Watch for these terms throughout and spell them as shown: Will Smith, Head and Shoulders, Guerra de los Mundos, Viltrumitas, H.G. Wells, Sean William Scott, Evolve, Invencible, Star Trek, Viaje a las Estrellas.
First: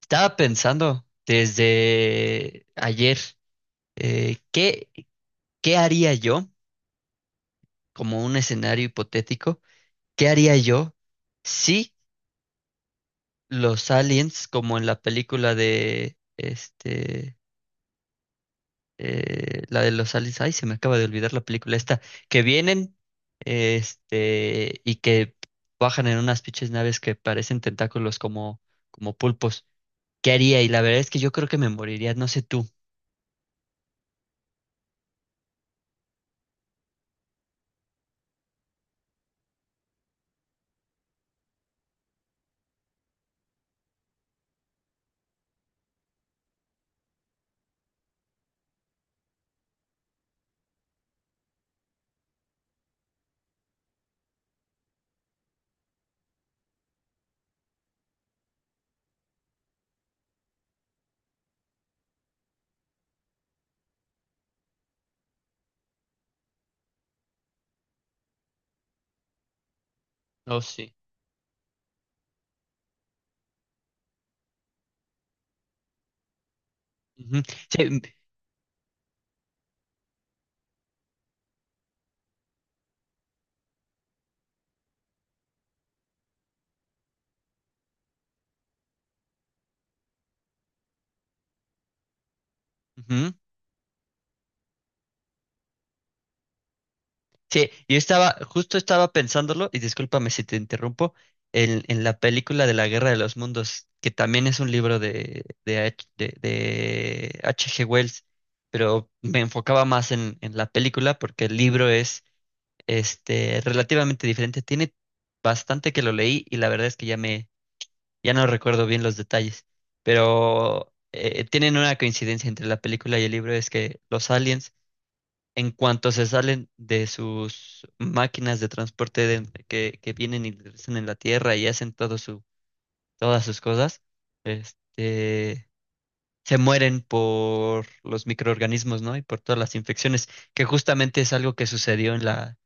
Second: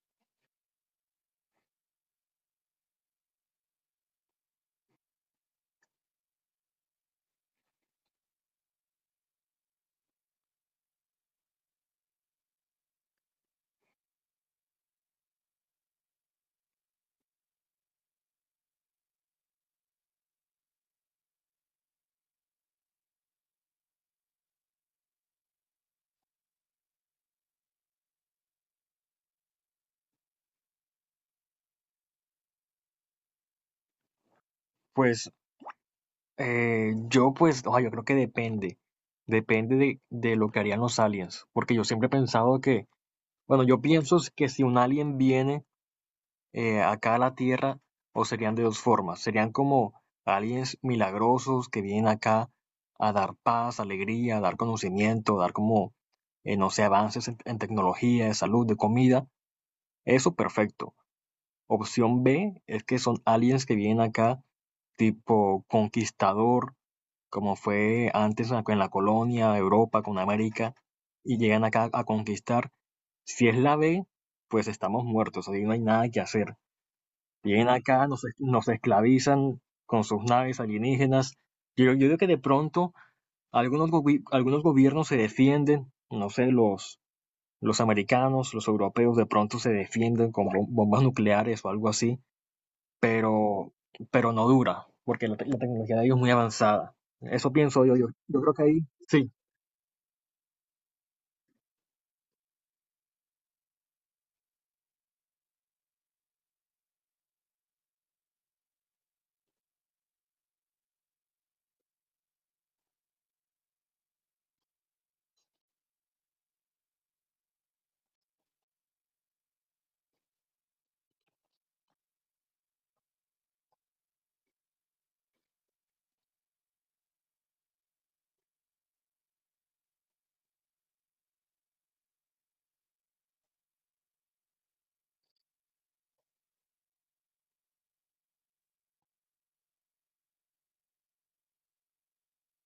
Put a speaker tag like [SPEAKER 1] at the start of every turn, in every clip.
[SPEAKER 1] Estaba pensando desde ayer, ¿qué, qué haría yo, como un escenario hipotético, qué haría yo si los aliens, como en la película de, la de los aliens, ay, se me acaba de olvidar la película esta, que vienen, y que bajan en unas pinches naves que parecen tentáculos como pulpos, ¿qué haría? Y la verdad es que yo creo que me moriría, no sé tú.
[SPEAKER 2] Pues yo pues, o sea, yo creo que depende, depende de lo que harían los aliens, porque yo siempre he pensado que, bueno, yo pienso es que si un alien viene acá a la Tierra, o serían de dos formas, serían como aliens milagrosos que vienen acá a dar paz, alegría, a dar conocimiento, a dar como, no sé, avances en tecnología, de salud, de comida, eso perfecto. Opción B es que son aliens que vienen acá tipo conquistador como fue antes en en la colonia, Europa, con
[SPEAKER 1] Oh,
[SPEAKER 2] América,
[SPEAKER 1] sí.
[SPEAKER 2] y llegan acá a conquistar. Si es la B, pues estamos muertos, ahí no hay nada que hacer.
[SPEAKER 1] Ujú.
[SPEAKER 2] Vienen
[SPEAKER 1] Sí.
[SPEAKER 2] acá, nos, nos esclavizan con sus naves alienígenas. Yo digo que de pronto algunos, algunos gobiernos se defienden, no sé, los americanos, los europeos de pronto se defienden con bombas nucleares o algo así,
[SPEAKER 1] Ujú.
[SPEAKER 2] pero, pero no dura, porque la, la tecnología de ellos es muy avanzada. Eso
[SPEAKER 1] Sí,
[SPEAKER 2] pienso yo, yo, yo creo que
[SPEAKER 1] justo
[SPEAKER 2] ahí.
[SPEAKER 1] estaba
[SPEAKER 2] Sí,
[SPEAKER 1] pensándolo, y discúlpame si te interrumpo, en la película de la Guerra de los Mundos, que también es un libro de H.G. Wells, pero me enfocaba más en la película porque el libro es relativamente diferente. Tiene bastante que lo leí y la verdad es que ya no recuerdo bien los detalles, pero tienen una coincidencia entre la película y el libro, es que los aliens en cuanto se salen de sus máquinas de que vienen y regresan en la Tierra y hacen todo su, todas sus cosas, este, se mueren por los microorganismos, ¿no? Y por todas las infecciones, que justamente es algo que sucedió en la,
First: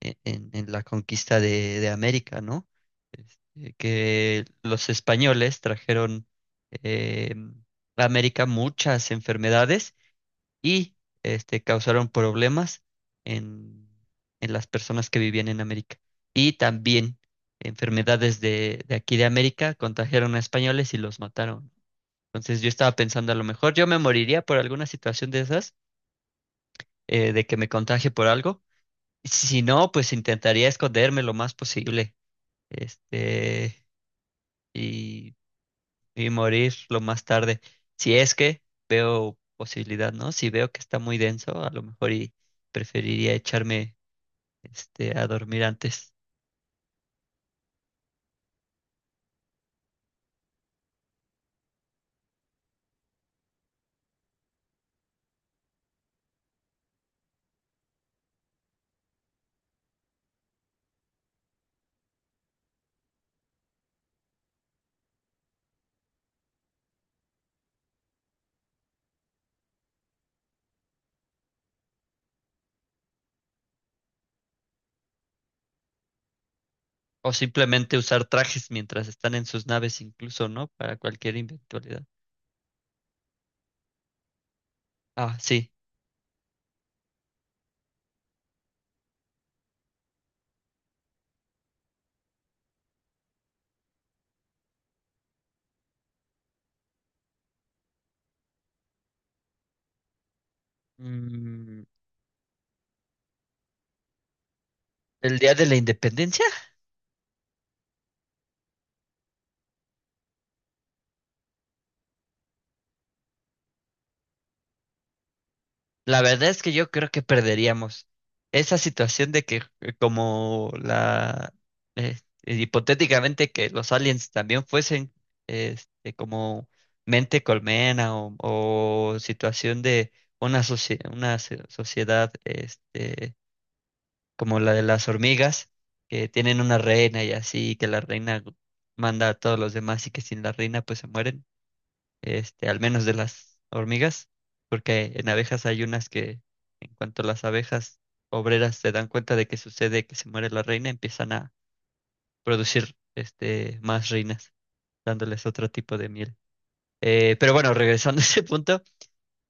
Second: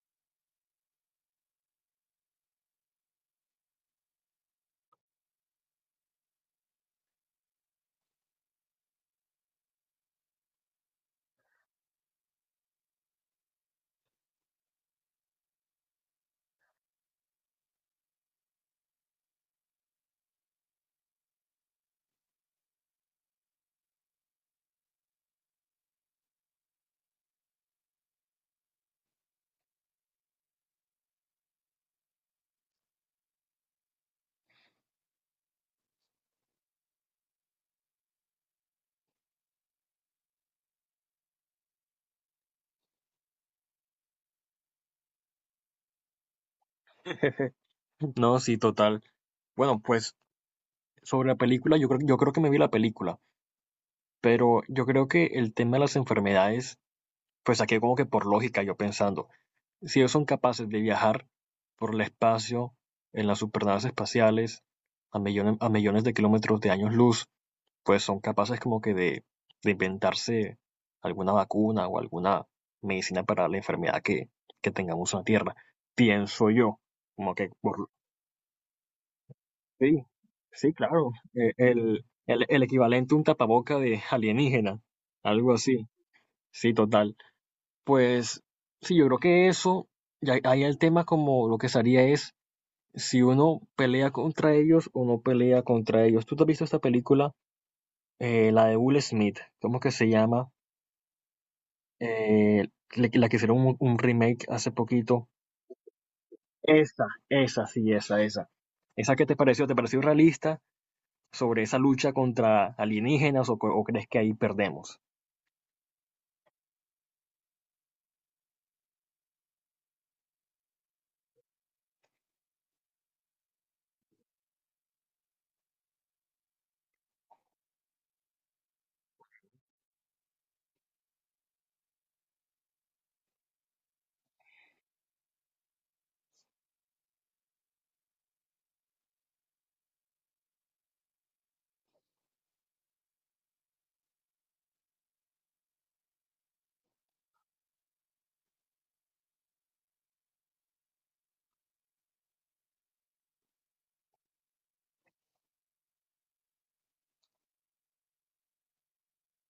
[SPEAKER 1] en, en- en la conquista de América, ¿no? Este, que los españoles trajeron eh, a América muchas enfermedades y causaron problemas en, en las personas que vivían en América. Y también enfermedades de aquí de América contagiaron a españoles y los mataron. Entonces yo estaba pensando, a lo mejor yo me moriría por alguna situación de esas, de que me contagie por algo. Si no, pues intentaría esconderme lo más posible. Este, y morir lo más tarde. Si es que veo posibilidad, ¿no? Si veo que está muy denso, a lo mejor y preferiría echarme a dormir antes.
[SPEAKER 2] no, sí, total. Bueno, pues sobre la película, yo creo que me vi la película, pero yo creo que el tema de las enfermedades, pues aquí como que por lógica yo pensando, si ellos son capaces de viajar por el espacio, en las supernaves espaciales, a millones de kilómetros de años luz, pues son capaces como que de inventarse alguna vacuna o alguna medicina para la enfermedad que tengamos en la Tierra. Pienso yo,
[SPEAKER 1] O
[SPEAKER 2] como que por...
[SPEAKER 1] simplemente usar trajes mientras están en sus naves,
[SPEAKER 2] Sí,
[SPEAKER 1] incluso, ¿no?
[SPEAKER 2] sí,
[SPEAKER 1] Para
[SPEAKER 2] claro.
[SPEAKER 1] cualquier eventualidad.
[SPEAKER 2] El equivalente a un tapaboca de alienígena,
[SPEAKER 1] Ah,
[SPEAKER 2] algo
[SPEAKER 1] sí.
[SPEAKER 2] así. Sí, total. Pues sí, yo creo que eso, ya ahí el tema como lo que sería es si uno pelea contra ellos o no pelea contra ellos. ¿Tú te has visto esta película, la de Will Smith? ¿Cómo que se llama?
[SPEAKER 1] Mm,
[SPEAKER 2] eh, la que hicieron un remake hace poquito.
[SPEAKER 1] ¿el día de la independencia?
[SPEAKER 2] Esa, sí, esa, esa. ¿Esa qué te pareció? ¿Te pareció realista sobre esa lucha contra alienígenas o, o crees que ahí perdemos?
[SPEAKER 1] La verdad es que yo creo que perderíamos esa situación de que como la eh, hipotéticamente que los aliens también fuesen como mente colmena o situación de una sociedad como la de las hormigas que tienen una reina y así que la reina manda a todos los demás y que sin la reina pues se mueren al menos de las hormigas, porque en abejas hay unas que, en cuanto las abejas obreras se dan cuenta de que sucede que se muere la reina, empiezan a producir más reinas, dándoles otro tipo de miel. Pero bueno, regresando a ese punto,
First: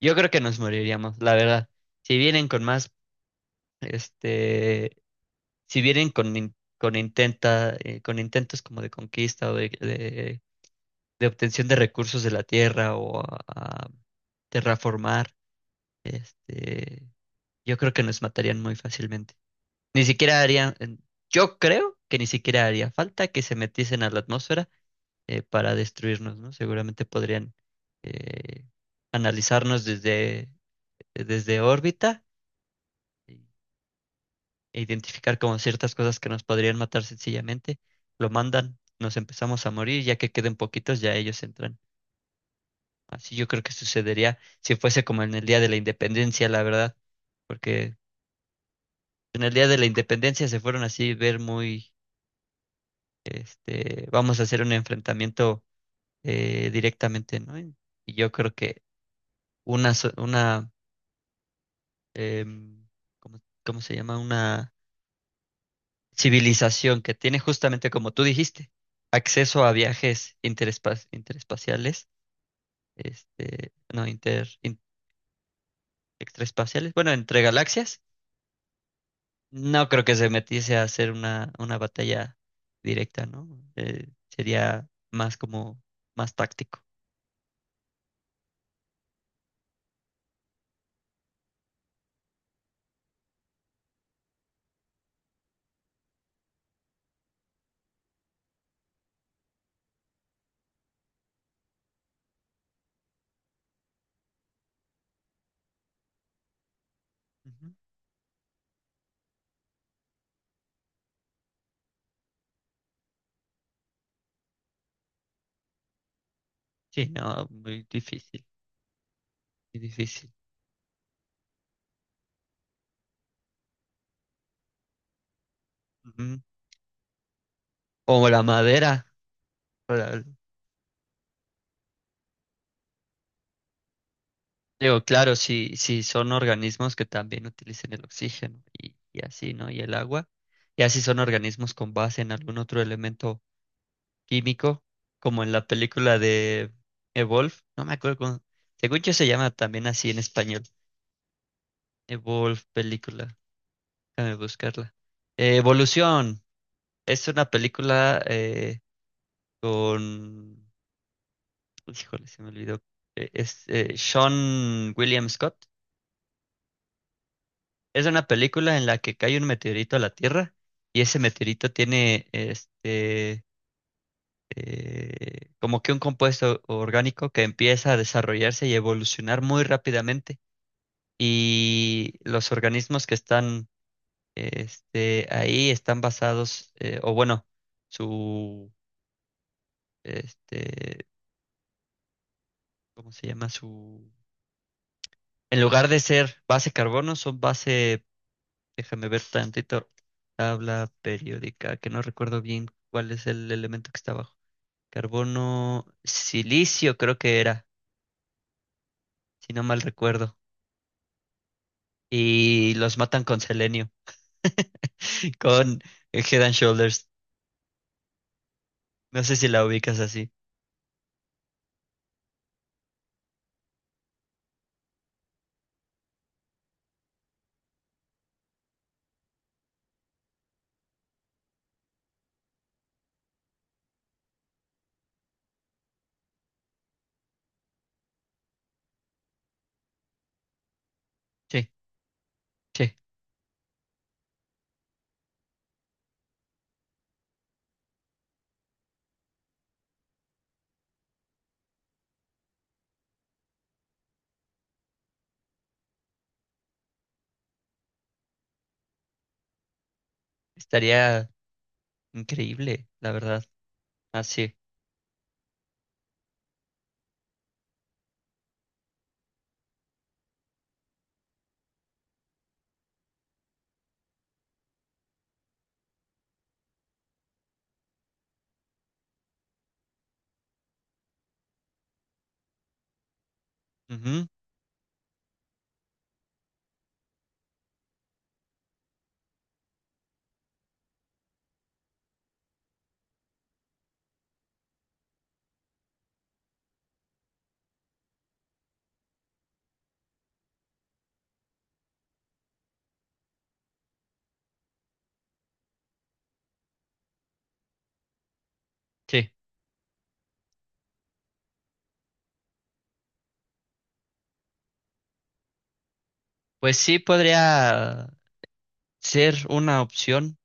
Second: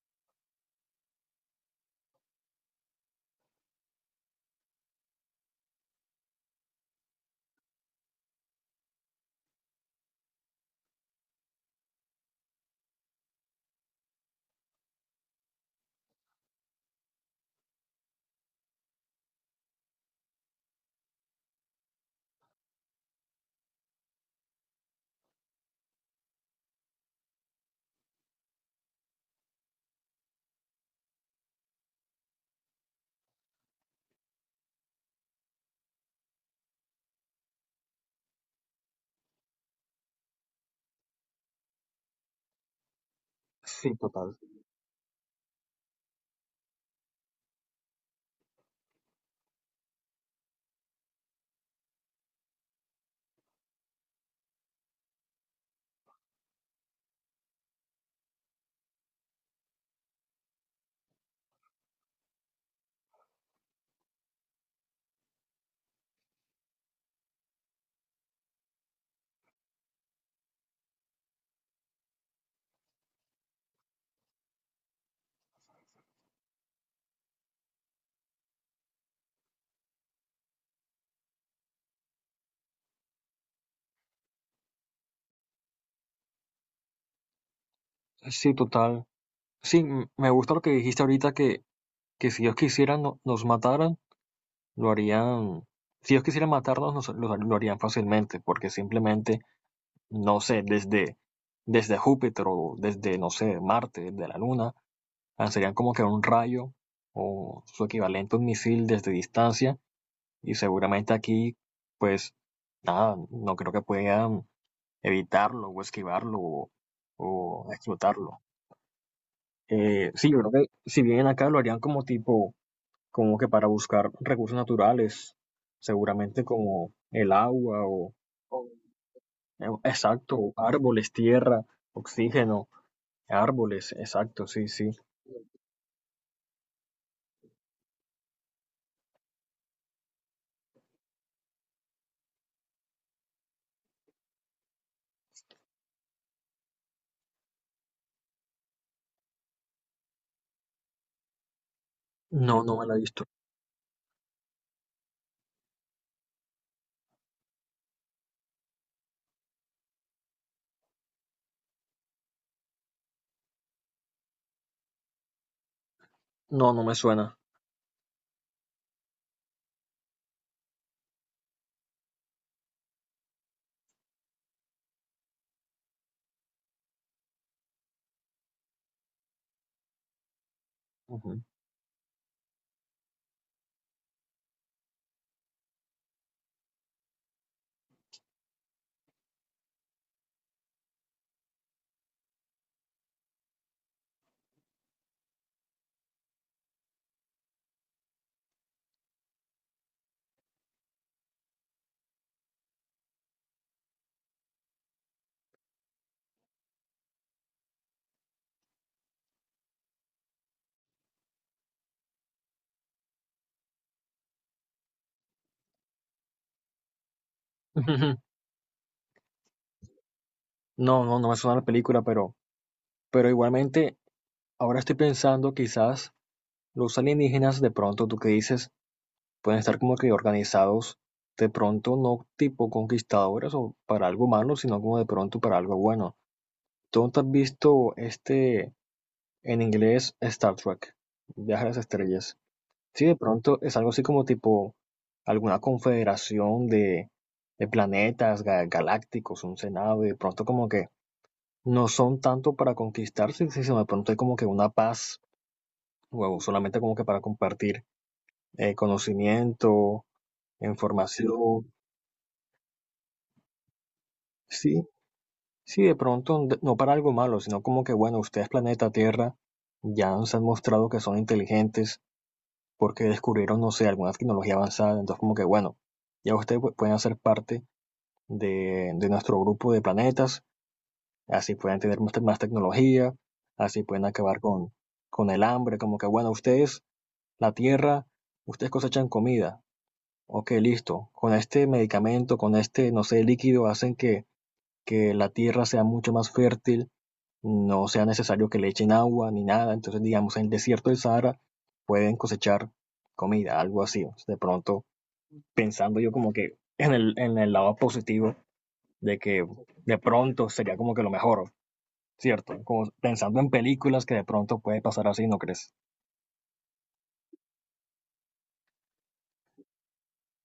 [SPEAKER 1] yo creo que nos moriríamos, la verdad. Si vienen con más, este, si vienen con intentos como de conquista o de obtención de recursos de la tierra o a terraformar, Este, yo creo que nos matarían muy fácilmente. Ni siquiera harían, en- Yo creo que ni siquiera haría falta que se metiesen a la atmósfera para destruirnos, ¿no? Seguramente podrían eh, analizarnos desde órbita y- e identificar como ciertas cosas que nos podrían matar sencillamente. Lo mandan, nos empezamos a morir, ya que queden poquitos, ya ellos entran. Así yo creo que
[SPEAKER 2] Sí, total.
[SPEAKER 1] sucedería si fuese como en el día de la independencia, la verdad, porque en el día de la independencia se fueron así ver muy, vamos a hacer un enfrentamiento directamente, ¿no? Y yo creo que una, so- una em, ¿cómo, cómo se llama? Una civilización que tiene justamente, como tú dijiste, acceso a viajes interespaciales, este, no, inter, in- extraespaciales, bueno, entre galaxias. No creo que se metiese a hacer una batalla directa, ¿no? Sería más como más táctico.
[SPEAKER 2] Sí, total. Sí, me gusta lo que dijiste ahorita que si ellos quisieran nos mataran, lo harían. Si ellos quisieran matarnos, lo harían fácilmente, porque simplemente, no sé, desde, desde Júpiter o desde, no sé, Marte, desde la Luna, lanzarían como que un rayo o
[SPEAKER 1] Ujú.
[SPEAKER 2] su equivalente a un misil desde distancia y seguramente aquí, pues nada, no creo que puedan evitarlo o esquivarlo
[SPEAKER 1] Sí, no,
[SPEAKER 2] o
[SPEAKER 1] muy
[SPEAKER 2] explotarlo.
[SPEAKER 1] difícil, muy difícil.
[SPEAKER 2] Sí, yo creo que si vienen acá lo harían como tipo, como que para buscar recursos naturales,
[SPEAKER 1] Ujú.
[SPEAKER 2] seguramente como el agua o,
[SPEAKER 1] O la
[SPEAKER 2] o-
[SPEAKER 1] madera. para-
[SPEAKER 2] exacto, o árboles, tierra, oxígeno, árboles, exacto, sí, sí.
[SPEAKER 1] Digo, claro, si, si son organismos que también utilicen el oxígeno y así, ¿no? Y el agua. Y así son organismos con base en algún otro elemento químico, como en la película de Evolve. No me acuerdo cómo. Según yo se llama también así en español
[SPEAKER 2] No,
[SPEAKER 1] Evolve,
[SPEAKER 2] no me la he visto.
[SPEAKER 1] película. Déjame buscarla. Evolución. Es una película con... Híjole, se me olvidó. Es Sean William Scott.
[SPEAKER 2] No, no me suena.
[SPEAKER 1] Es una película en la que cae un meteorito a la Tierra y ese meteorito tiene este... como que un compuesto orgánico que empieza a desarrollarse y evolucionar muy rápidamente
[SPEAKER 2] Ujú.
[SPEAKER 1] y los organismos que están ahí están basados, o bueno, su, este, ¿cómo se llama? Su, en lugar de ser base carbono, son base, déjame ver tantito, tabla periódica, que no recuerdo bien cuál es el elemento que está abajo. Carbono, silicio creo que era, si no mal recuerdo. Y los matan con selenio, con Head and Shoulders.
[SPEAKER 2] Ujú.
[SPEAKER 1] No sé si la ubicas así.
[SPEAKER 2] No, no, no me suena la película, pero igualmente, ahora estoy pensando, quizás los alienígenas, de pronto, tú que dices, pueden estar como que organizados, de pronto no tipo conquistadores o para algo malo, sino como de pronto para algo bueno. ¿Tú no te has visto este, en inglés, Star Trek, Viaje a
[SPEAKER 1] Sí,
[SPEAKER 2] las Estrellas?
[SPEAKER 1] sí,
[SPEAKER 2] Sí, de pronto es algo así como tipo alguna confederación de planetas galácticos, un senado, y de pronto como que no son tanto para conquistarse, sino de pronto hay como que una paz, o solamente como que para compartir conocimiento,
[SPEAKER 1] estaría
[SPEAKER 2] información.
[SPEAKER 1] increíble, la verdad. Así.
[SPEAKER 2] Sí, sí, de pronto, no para algo malo, sino como que, bueno, ustedes, planeta Tierra, ya nos han mostrado que son inteligentes porque descubrieron, no sé, alguna tecnología avanzada. Entonces, como que, bueno, ya ustedes pueden hacer parte de nuestro grupo de planetas, así pueden tener más, más tecnología, así pueden
[SPEAKER 1] Ujú.
[SPEAKER 2] acabar con el hambre, como que, bueno, ustedes la tierra, ustedes cosechan comida. Ok, listo. Con este medicamento, con este, no sé, líquido, hacen que la tierra sea mucho más fértil, no sea necesario que le echen agua ni nada. Entonces, digamos, en el desierto del Sahara pueden cosechar comida, algo así. De pronto, pensando yo como que en el lado positivo de
[SPEAKER 1] Sí.
[SPEAKER 2] que de pronto sería como que lo mejor, ¿cierto? Como pensando en películas que de pronto puede pasar así, ¿no crees?
[SPEAKER 1] Pues sí podría ser una opción,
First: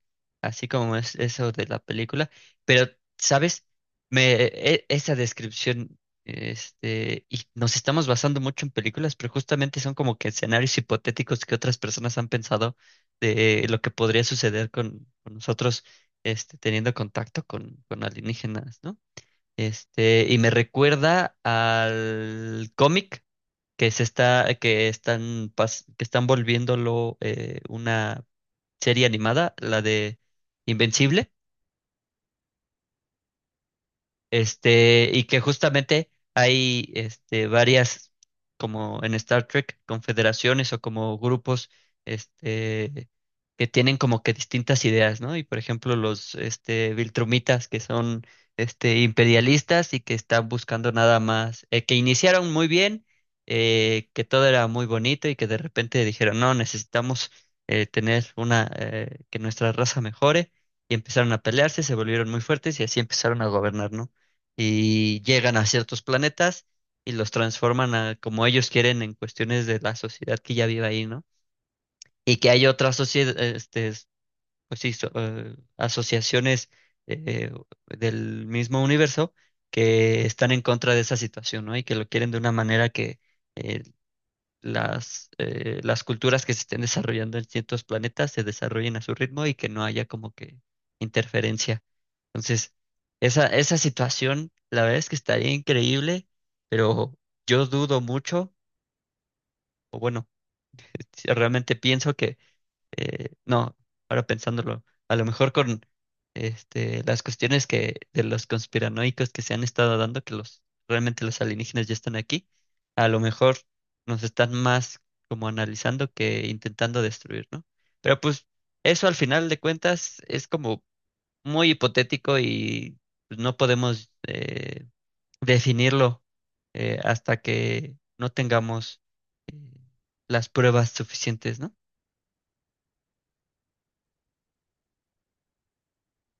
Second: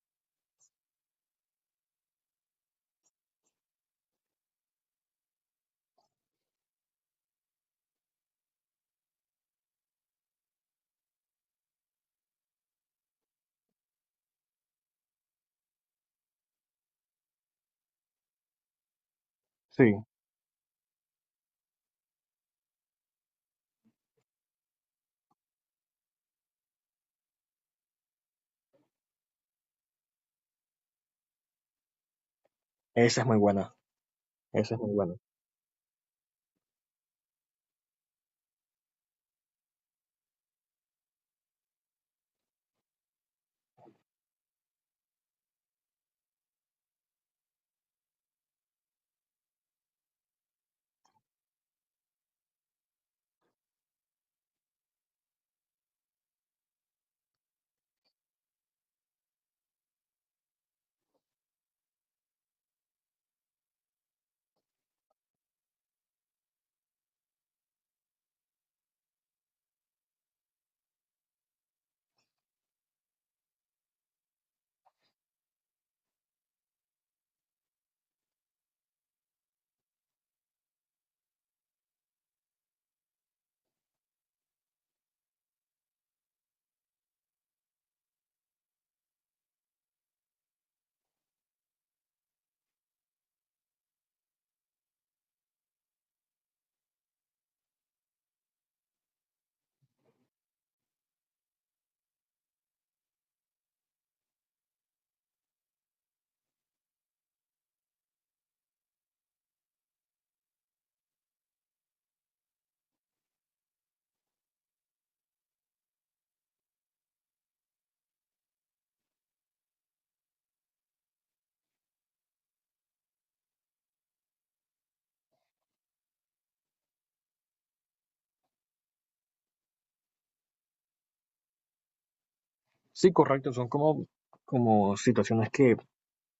[SPEAKER 1] así como es eso de la película. Pero, ¿sabes? Esa descripción, y nos estamos basando mucho en películas, pero justamente son como que escenarios hipotéticos que otras personas han pensado de lo que podría suceder con nosotros, teniendo contacto con alienígenas, ¿no?
[SPEAKER 2] Sí,
[SPEAKER 1] Y me recuerda al cómic que se está, que están volviéndolo una serie animada, la de Invencible.
[SPEAKER 2] esa es muy buena, esa es muy buena.
[SPEAKER 1] Y que justamente hay varias, como en Star Trek, confederaciones o como grupos este, que tienen como que distintas ideas, ¿no? Y por ejemplo, los Viltrumitas, que son imperialistas y que están buscando nada más, que iniciaron muy bien, que todo era muy bonito y que de repente dijeron, no, necesitamos tener que nuestra raza mejore. Y empezaron a pelearse, se volvieron muy fuertes y así empezaron a gobernar, ¿no? Y llegan a ciertos planetas y los transforman a como ellos quieren en cuestiones de la sociedad que ya vive ahí, ¿no? Y que hay otras sociedades, pues sí, asociaciones eh, del mismo universo que están en contra de esa situación, ¿no? Y que lo quieren de una manera que eh, las culturas que se estén desarrollando en ciertos planetas se desarrollen a su ritmo y que no haya como que interferencia. Entonces, esa situación, la verdad es que estaría increíble, pero yo dudo mucho, o bueno, si realmente pienso que, no, ahora pensándolo, a lo mejor con las cuestiones que de los conspiranoicos que se han estado dando, que los realmente los alienígenas ya están aquí, a lo mejor nos están más como analizando que intentando destruir, ¿no? Pero pues eso al final de cuentas es como muy hipotético y pues, no podemos definirlo hasta que no tengamos eh, las pruebas suficientes, ¿no?
[SPEAKER 2] Sí, correcto, son como, como situaciones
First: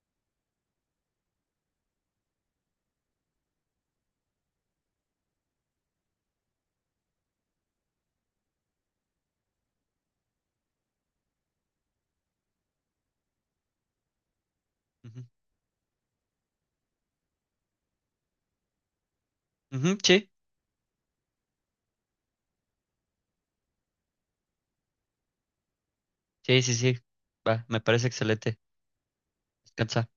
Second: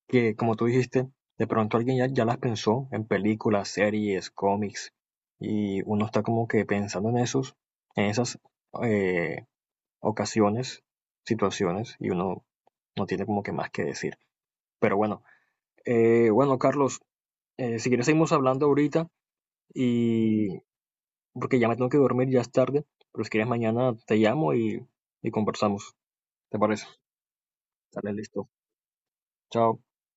[SPEAKER 2] que, como tú dijiste, de pronto alguien ya, ya las pensó en películas, series, cómics, y uno está como que pensando en esos, en esas eh, ocasiones, situaciones, y uno no tiene como que más que decir. Pero
[SPEAKER 1] Ujú.
[SPEAKER 2] bueno, bueno, Carlos, si quieres seguimos hablando ahorita,
[SPEAKER 1] Ujú, sí,
[SPEAKER 2] y porque ya me tengo que dormir, ya es tarde, pero si quieres mañana te llamo y conversamos, ¿te parece?
[SPEAKER 1] sí. Va, me parece
[SPEAKER 2] Dale, listo.
[SPEAKER 1] excelente.
[SPEAKER 2] Chao.
[SPEAKER 1] Descansa.